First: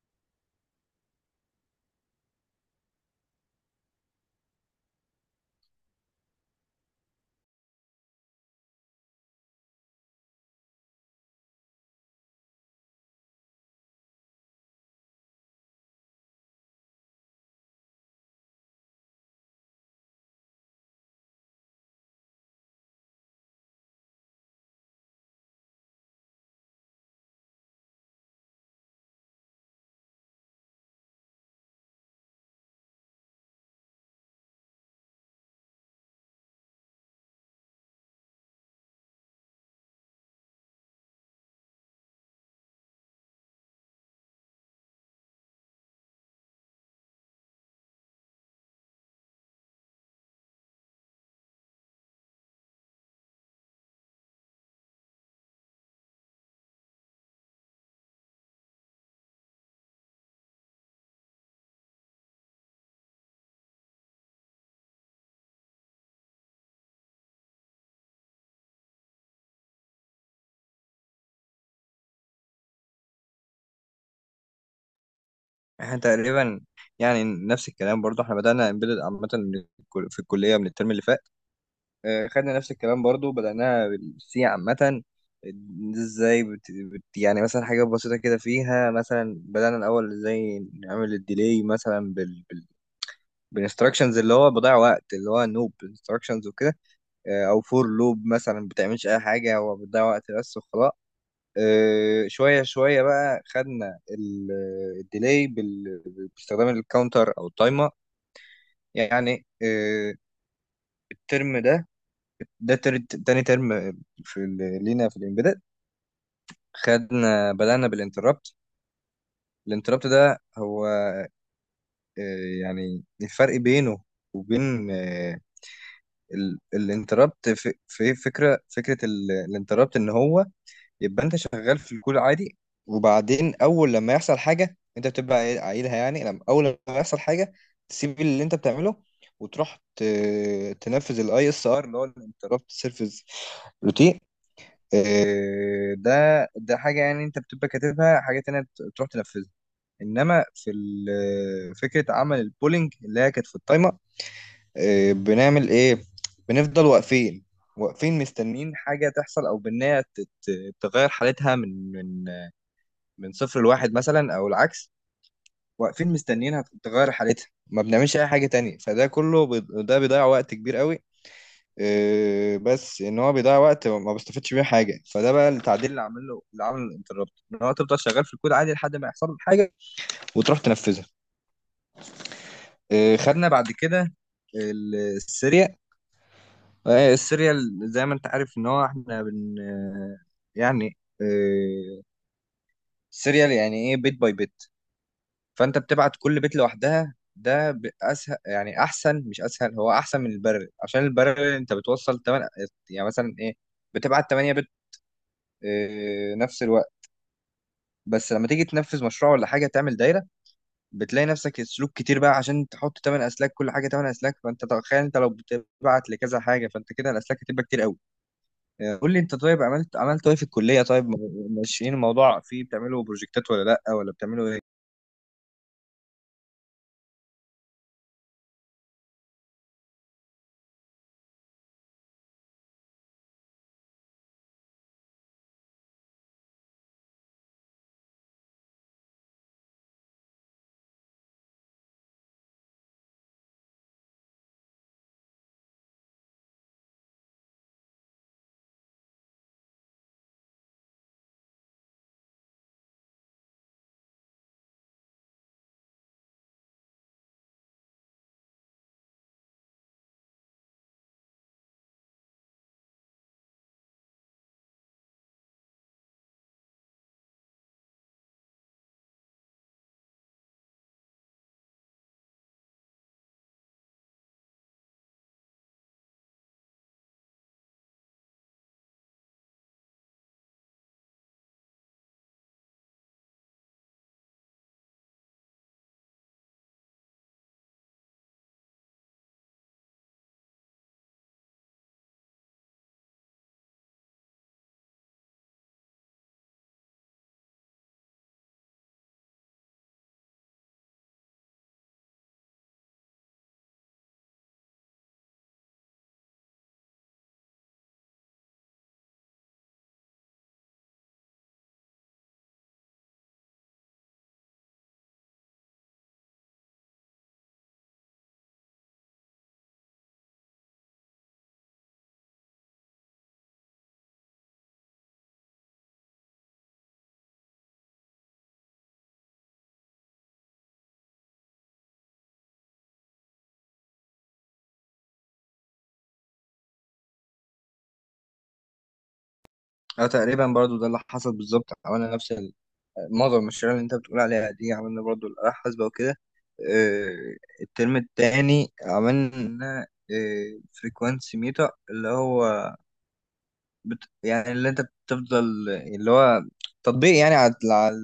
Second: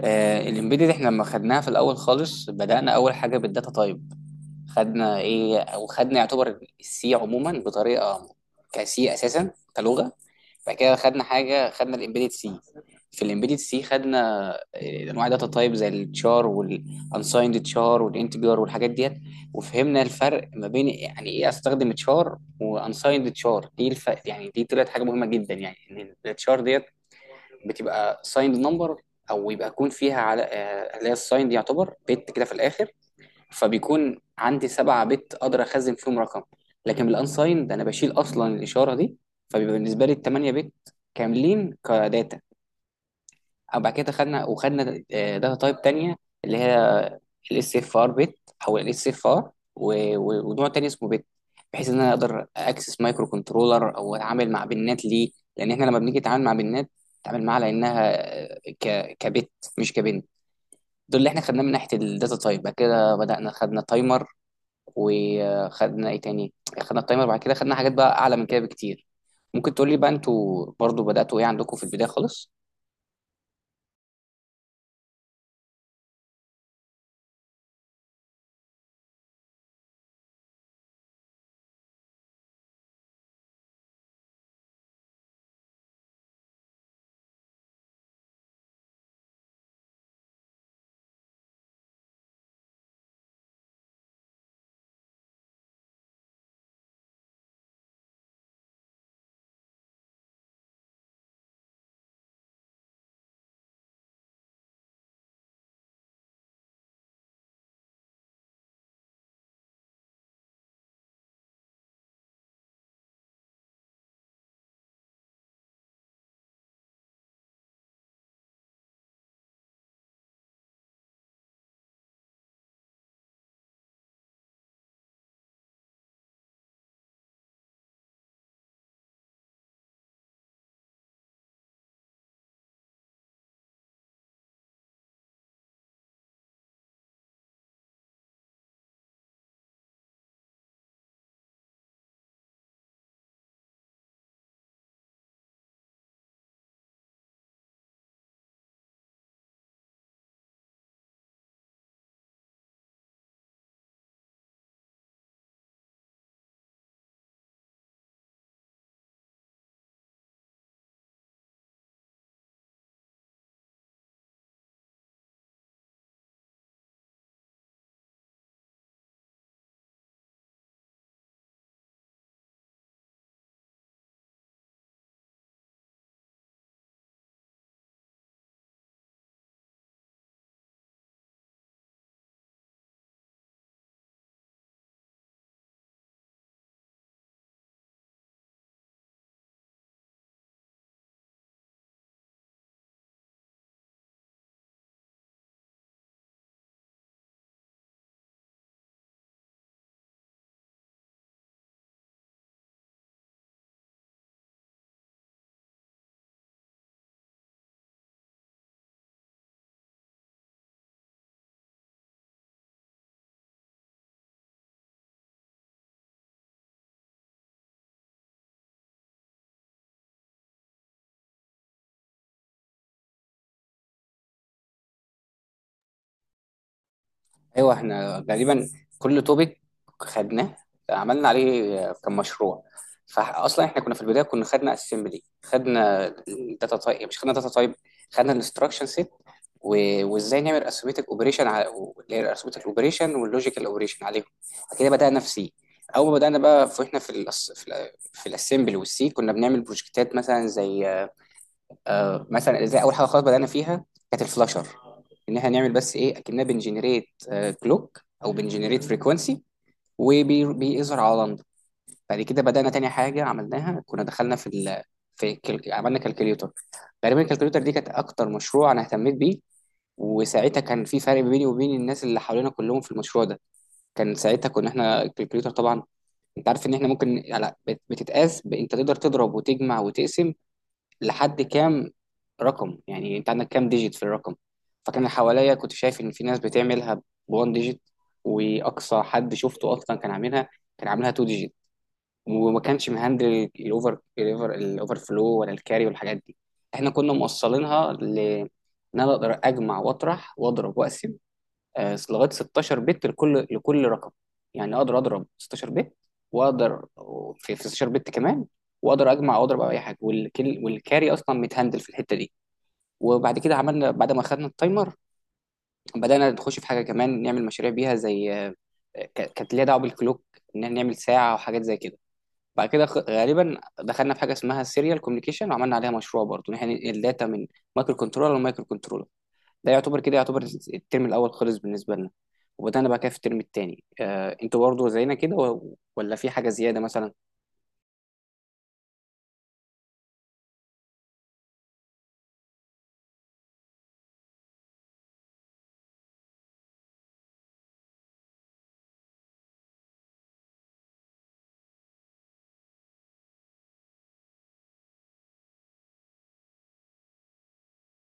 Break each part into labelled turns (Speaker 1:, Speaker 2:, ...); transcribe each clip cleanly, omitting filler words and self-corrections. Speaker 1: الامبيدد، احنا لما خدناها في الاول خالص بدأنا اول حاجه بالداتا تايب. خدنا ايه او خدنا يعتبر السي عموما بطريقه كسي اساسا كلغه. بعد كده خدنا حاجه، خدنا الامبيدد سي. في الامبيدد سي خدنا انواع داتا تايب زي التشار والانسايند تشار والانتجر والحاجات ديت. وفهمنا الفرق ما بين يعني ايه استخدم تشار وانسايند تشار. يعني دي طلعت حاجه مهمه جدا، يعني ان التشار ديت بتبقى سايند نمبر، او يبقى يكون فيها على اللي هي السايند، يعتبر بت كده في الاخر. فبيكون عندي سبعة بت اقدر اخزن فيهم رقم، لكن بالانسايند انا بشيل اصلا الاشاره دي، فبيبقى بالنسبه لي الثمانية بت كاملين كداتا. وبعد كده خدنا داتا تايب تانية، اللي هي الاس اف ار بت، او الاس اف ار ونوع تاني اسمه بت، بحيث ان انا اقدر اكسس مايكرو كنترولر او اتعامل مع بنات ليه. لان احنا لما بنيجي نتعامل مع بنات، نتعامل معاها لانها آه، ك كبت، مش كبنت. دول اللي احنا خدناه من ناحيه الداتا تايب. بعد كده بدانا خدنا تايمر، وخدنا ايه تاني، خدنا التايمر. بعد كده خدنا حاجات بقى اعلى من كده بكتير. ممكن تقول لي بقى انتوا برضو بداتوا ايه عندكم في البدايه خالص؟
Speaker 2: احنا تقريبا، يعني نفس الكلام، برضو احنا بدأنا امبيدد عامة من في الكلية من الترم اللي فات. خدنا نفس الكلام برضو، بدأناها بالسي عامة. ازاي يعني مثلا حاجة بسيطة كده، فيها مثلا بدأنا الأول ازاي نعمل الديلي، مثلا بالانستراكشنز اللي هو بضيع وقت، اللي هو نوب انستراكشنز وكده. او فور لوب مثلا بتعملش اي حاجة، هو بتضيع وقت بس وخلاص. شوية شوية بقى خدنا الديلي باستخدام الكاونتر أو التايمر. يعني، الترم ده، ده تاني ترم في لينا في الإمبيدد، خدنا بدأنا بالانتربت. الانتربت ده هو، يعني الفرق بينه وبين الانتربت، في فكرة الانتربت إن هو يبقى انت شغال في الكول عادي، وبعدين اول لما يحصل حاجه انت بتبقى عايلها، يعني اول لما يحصل حاجه تسيب اللي انت بتعمله وتروح تنفذ الاي اس ار، اللي هو الانتربت سيرفيس روتين. آه، ده ده حاجه، يعني انت بتبقى كاتبها حاجه تانية تروح تنفذها. انما فكره عمل البولينج، اللي هي كانت في التايمر. بنعمل ايه؟ بنفضل واقفين، واقفين مستنيين حاجه تحصل، او بنها تغير حالتها من صفر لواحد مثلا او العكس. واقفين مستنيينها تغير حالتها، ما بنعملش اي حاجه تانية، فده كله ده بيضيع وقت كبير قوي. إيه، بس ان هو بيضيع وقت ما بستفدش بيه حاجه. فده بقى التعديل اللي عامل له، اللي عامل الانتربت ان هو تفضل شغال في الكود عادي لحد ما يحصل لك حاجه وتروح تنفذها. إيه، خدنا بعد كده السيريال. السيريال زي ما انت عارف ان هو احنا بن، يعني، السيريال يعني ايه؟ بيت باي بيت، فانت بتبعت كل بيت لوحدها. ده اسهل، يعني احسن، مش اسهل، هو احسن من البرر، عشان البرر انت بتوصل 8، يعني مثلا ايه، بتبعت 8 بت نفس الوقت. بس لما تيجي تنفذ مشروع ولا حاجه تعمل دايره، بتلاقي نفسك السلوك كتير بقى، عشان تحط 8 اسلاك، كل حاجه 8 اسلاك. فانت تخيل انت لو بتبعت لكذا حاجه، فانت كده الاسلاك هتبقى كتير قوي. قول لي انت، طيب، عملت ايه في الكليه؟ طيب ماشيين الموضوع، فيه بتعملوا بروجكتات ولا لا، ولا بتعملوا ايه؟
Speaker 1: ايوه، احنا غالبا كل توبيك خدناه عملنا عليه كمشروع. فاصلا احنا كنا في البدايه كنا خدنا اسمبلي، خدنا الداتا تايب مش خدنا داتا تايب، خدنا الانستراكشن سيت، وازاي نعمل اسيمتك اوبريشن على اسيمتك اوبريشن واللوجيكال اوبريشن عليهم. بعد كده بدانا في سي. اول ما بدانا بقى، فاحنا في الاسمبلي والسي كنا بنعمل بروجكتات مثلا زي، آه مثلا ازاي، اول حاجه خالص بدانا فيها كانت الفلاشر، ان احنا نعمل بس ايه اكننا بنجنريت كلوك او بنجنريت فريكونسي وبيظهر على لندن. بعد كده بدانا تاني حاجه عملناها كنا دخلنا في ال... في كل... عملنا كالكوليوتر. تقريبا الكالكوليوتر دي كانت اكتر مشروع انا اهتميت بيه، وساعتها كان في فرق بيني وبين الناس اللي حوالينا كلهم في المشروع ده. كان ساعتها كنا احنا الكالكوليوتر طبعا، انت عارف ان احنا ممكن على بتتقاس انت تقدر تضرب وتجمع وتقسم لحد كام رقم، يعني انت عندك كام ديجيت في الرقم. فكان اللي حواليا كنت شايف ان في ناس بتعملها بوان ديجيت، واقصى حد شفته اصلا كان عاملها، كان عاملها تو ديجيت، وما كانش مهندل الاوفر فلو ولا الكاري والحاجات دي. احنا كنا موصلينها ل ان انا اقدر اجمع واطرح واضرب واقسم لغايه 16 بت لكل رقم. يعني اقدر اضرب 16 بت واقدر في 16 بت كمان، واقدر اجمع واضرب او اي حاجه، والكل والكاري اصلا متهندل في الحته دي. وبعد كده عملنا، بعد ما خدنا التايمر بدانا نخش في حاجه كمان نعمل مشاريع بيها زي، كانت ليها دعوه بالكلوك، ان نعمل ساعه وحاجات زي كده. بعد كده غالبا دخلنا في حاجه اسمها السيريال كوميونيكيشن وعملنا عليها مشروع برضه، ان احنا ننقل داتا من مايكرو كنترولر لمايكرو كنترولر. ده يعتبر كده يعتبر الترم الاول خلص بالنسبه لنا. وبدانا بقى كده في الترم التاني، آه انتوا برضو زينا كده ولا في حاجه زياده مثلا؟
Speaker 2: اه، تقريبا برضو ده اللي حصل بالظبط، عملنا نفس معظم المشاريع اللي انت بتقول عليها دي، عملنا برضو الآلة الحاسبة وكده. آه، الترم التاني عملنا فريكوانسي ميتا، اللي هو يعني اللي انت بتفضل، اللي هو تطبيق يعني على على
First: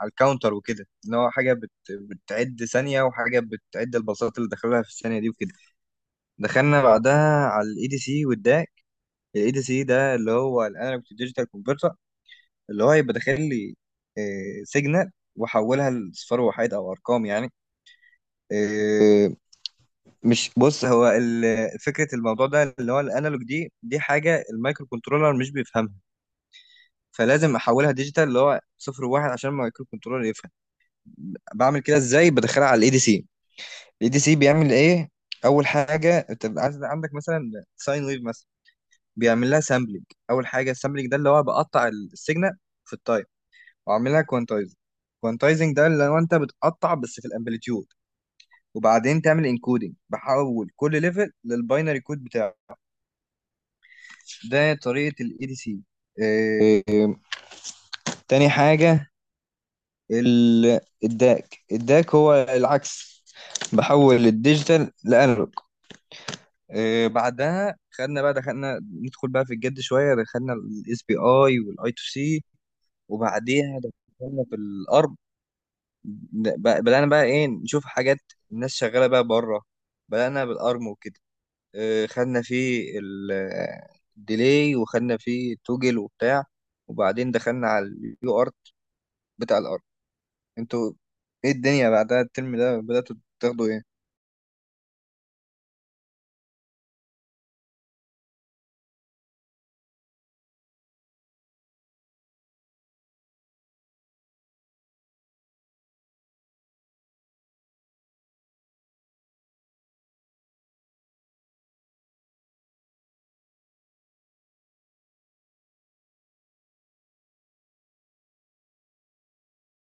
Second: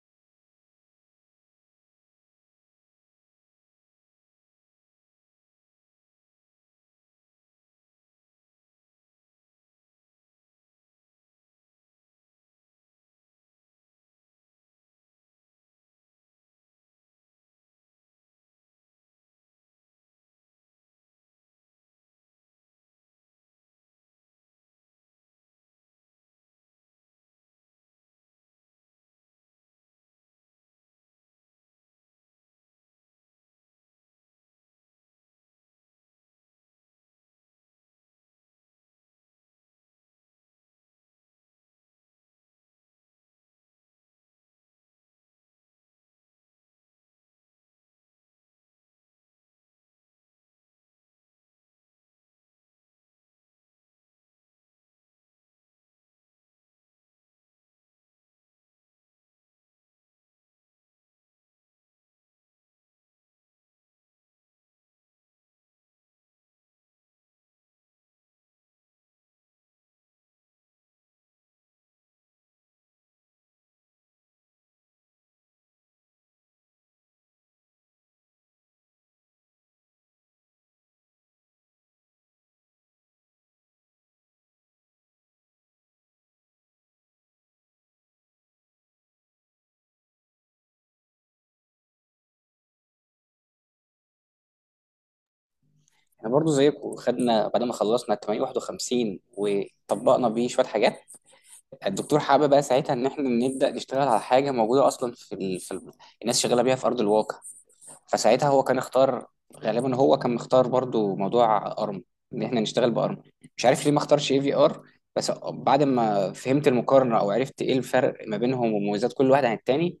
Speaker 2: على الكاونتر وكده، اللي هو حاجة بتعد ثانية، وحاجة بتعد الباصات اللي دخلها في الثانية دي وكده. دخلنا بعدها على الاي دي سي والداك. الاي دي سي ده اللي هو الانالوج تو ديجيتال، اللي هو يبقى داخل لي سيجنال واحولها لصفر وحيد او ارقام، يعني. آه، مش بص، هو فكره الموضوع ده اللي هو الانالوج دي، حاجه المايكرو كنترولر مش بيفهمها، فلازم احولها ديجيتال اللي هو صفر وواحد عشان المايكرو كنترولر يفهم. بعمل كده ازاي؟ بدخلها على الاي دي سي، الاي دي سي بيعمل ايه؟ اول حاجه انت بيبقى عندك مثلا ساين ويف مثلا، بيعمل لها سامبلنج. اول حاجه السامبلنج ده اللي هو بقطع السيجنال في التايم، واعملها كوانتايزنج. كوانتايزنج ده اللي هو انت بتقطع بس في الامبليتيود، وبعدين تعمل انكودنج، بحول كل ليفل للباينري كود بتاعه. ده طريقه الاي دي سي. تاني حاجه الداك. الداك هو العكس، بحول الديجيتال لانالوج. بعدها خدنا بقى، دخلنا ندخل بقى في الجد شويه، دخلنا الاس بي اي والاي تو سي، وبعديها دخلنا في الار، بدأنا بقى ايه، نشوف حاجات الناس شغالة بقى بره، بدأنا بالأرم وكده. خدنا فيه الديلي، وخدنا فيه التوجل وبتاع. وبعدين دخلنا على اليو ارت بتاع الارم. انتوا ايه الدنيا بعدها، الترم ده بدأتوا تاخدوا ايه؟
Speaker 1: احنا برضو زيكم خدنا بعد ما خلصنا 851 وطبقنا بيه شويه حاجات. الدكتور حابب بقى ساعتها ان احنا نبدا نشتغل على حاجه موجوده اصلا الناس شغاله بيها في ارض الواقع. فساعتها هو كان اختار، غالبا هو كان مختار برضو موضوع ارم، ان احنا نشتغل بارم. مش عارف ليه ما اختارش اي في ار، بس بعد ما فهمت المقارنه او عرفت ايه الفرق ما بينهم ومميزات كل واحد عن التاني،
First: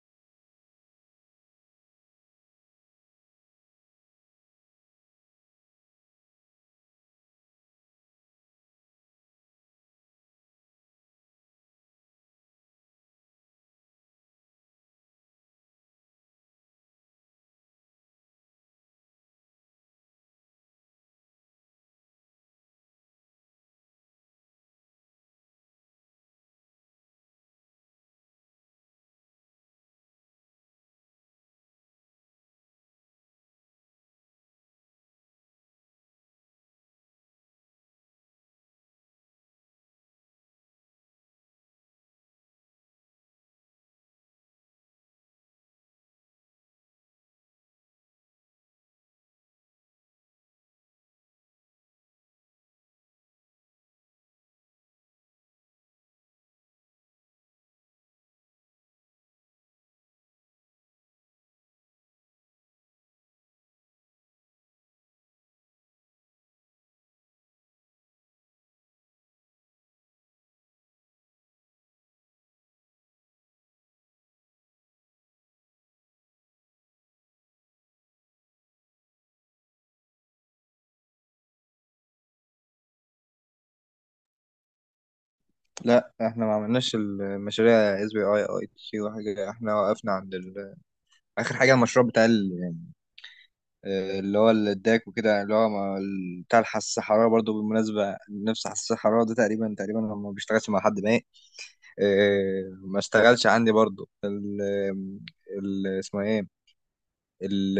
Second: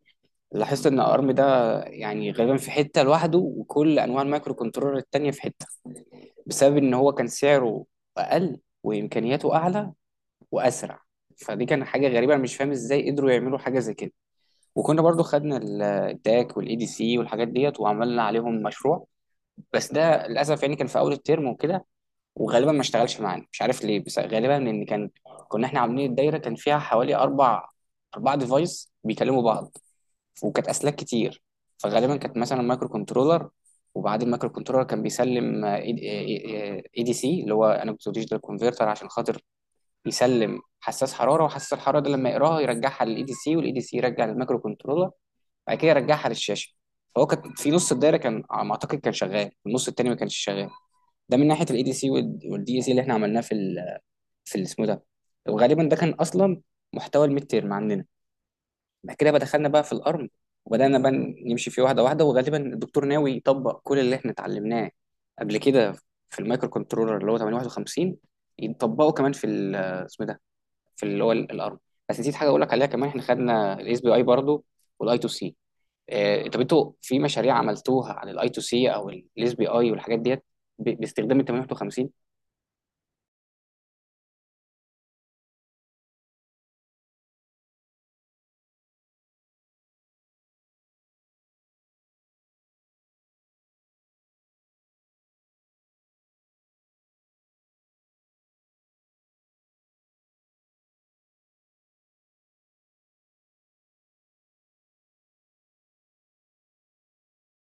Speaker 1: لاحظت ان ارم ده يعني غالبا في حته لوحده وكل انواع المايكرو كنترولر التانيه في حته، بسبب ان هو كان سعره اقل وامكانياته اعلى واسرع. فدي كان حاجه غريبه، انا مش فاهم ازاي قدروا يعملوا حاجه زي كده. وكنا برضو خدنا الداك والاي دي سي والحاجات ديت وعملنا عليهم مشروع، بس ده للاسف يعني كان في اول الترم وكده، وغالبا ما اشتغلش معانا مش عارف ليه. بس غالبا ان كان كنا احنا عاملين الدايره كان فيها حوالي اربع ديفايس بيكلموا بعض، وكانت اسلاك كتير. فغالبا كانت مثلا مايكرو كنترولر، وبعد المايكرو كنترولر كان بيسلم اي دي سي اللي هو انا كنت ديجيتال كونفرتر، عشان خاطر يسلم حساس حراره، وحساس الحراره ده لما يقراها يرجعها للاي دي سي، والاي دي سي يرجع للمايكرو كنترولر، بعد كده يرجعها للشاشه. فهو كان في نص الدايره كان على ما اعتقد كان شغال، النص التاني ما كانش شغال. ده من ناحيه الاي دي سي والدي اي سي اللي احنا عملناه اسمه ده. وغالبا ده كان اصلا محتوى الميد تيرم عندنا. بعد كده بقى دخلنا بقى في الارم، وبدانا بقى نمشي فيه واحده. وغالبا الدكتور ناوي يطبق كل اللي احنا اتعلمناه قبل كده في المايكرو كنترولر اللي هو 851، يطبقه كمان اسمه ده، في اللي هو الارم. بس نسيت حاجه اقول لك عليها كمان، احنا خدنا الاس بي اي برضه والاي تو سي. طب انتوا في مشاريع عملتوها عن الاي تو سي او الاس بي اي والحاجات ديت باستخدام ال 851؟
Speaker 2: لا، احنا ما عملناش المشاريع اس بي اي اي تي وحاجة، احنا وقفنا عند اخر حاجة المشروع بتاع اللي هو الداك وكده، يعني اللي هو بتاع الحساس الحرارة. برضو بالمناسبة نفس حساس الحرارة ده، تقريبا تقريبا هو ما بيشتغلش مع حد، ما إيه، ما اشتغلش عندي برضو ال، اسمها ايه، ال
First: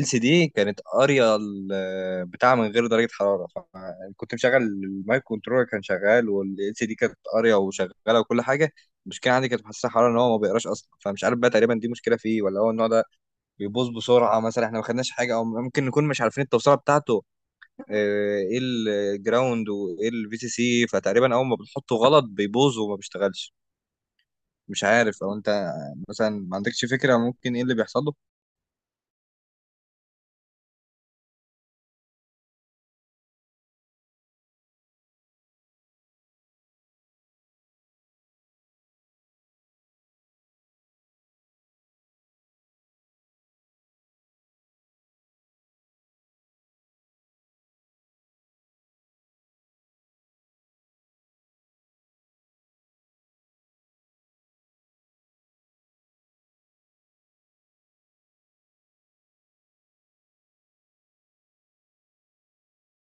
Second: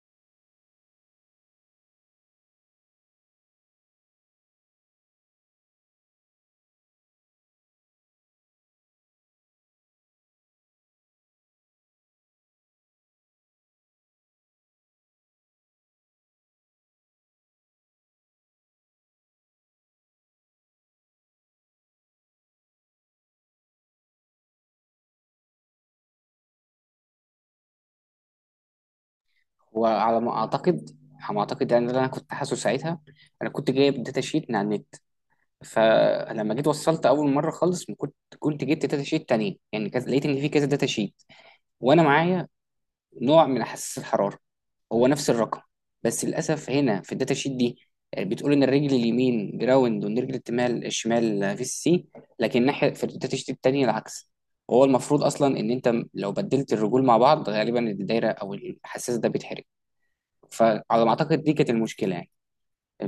Speaker 2: ال سي دي كانت قارية بتاع من غير درجة حرارة. فكنت مشغل المايك كنترولر كان شغال، وال سي دي كانت قارية وشغالة وكل حاجة. المشكلة عندي كانت في حساس الحرارة، ان هو ما بيقراش اصلا. فمش عارف بقى، تقريبا دي مشكلة فيه، ولا هو النوع ده بيبوظ بسرعه مثلا. احنا ما خدناش حاجه، او ممكن نكون مش عارفين التوصيله بتاعته، ايه الجراوند وايه الفي سي سي، فتقريبا اول ما بنحطه غلط بيبوظ وما بيشتغلش. مش عارف، او انت مثلا ما عندكش فكره ممكن ايه اللي بيحصل له؟
Speaker 1: وعلى ما اعتقد، يعني ده اللي انا كنت حاسه ساعتها. انا كنت جايب داتا شيت من على النت، فلما جيت وصلت اول مره خالص، ما كنت جبت داتا شيت تانية يعني، كذا، لقيت ان في كذا داتا شيت. وانا معايا نوع من حساس الحراره هو نفس الرقم، بس للاسف هنا في الداتا شيت دي بتقول ان الرجل اليمين جراوند والرجل الشمال، في سي. لكن ناحيه في الداتا شيت التانية العكس. هو المفروض اصلا ان انت لو بدلت الرجول مع بعض غالبا الدايره او الحساس ده بيتحرق. فعلى ما اعتقد دي كانت المشكله يعني.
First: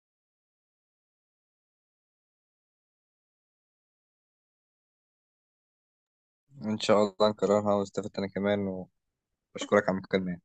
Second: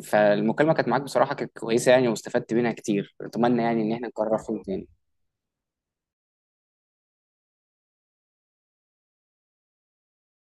Speaker 1: فالمكالمه كانت معاك بصراحه كانت كويسه يعني واستفدت منها كتير، اتمنى يعني ان احنا نكررها تاني.
Speaker 2: ان شاء الله نكررها، واستفدت انا كمان، واشكرك على المكالمه.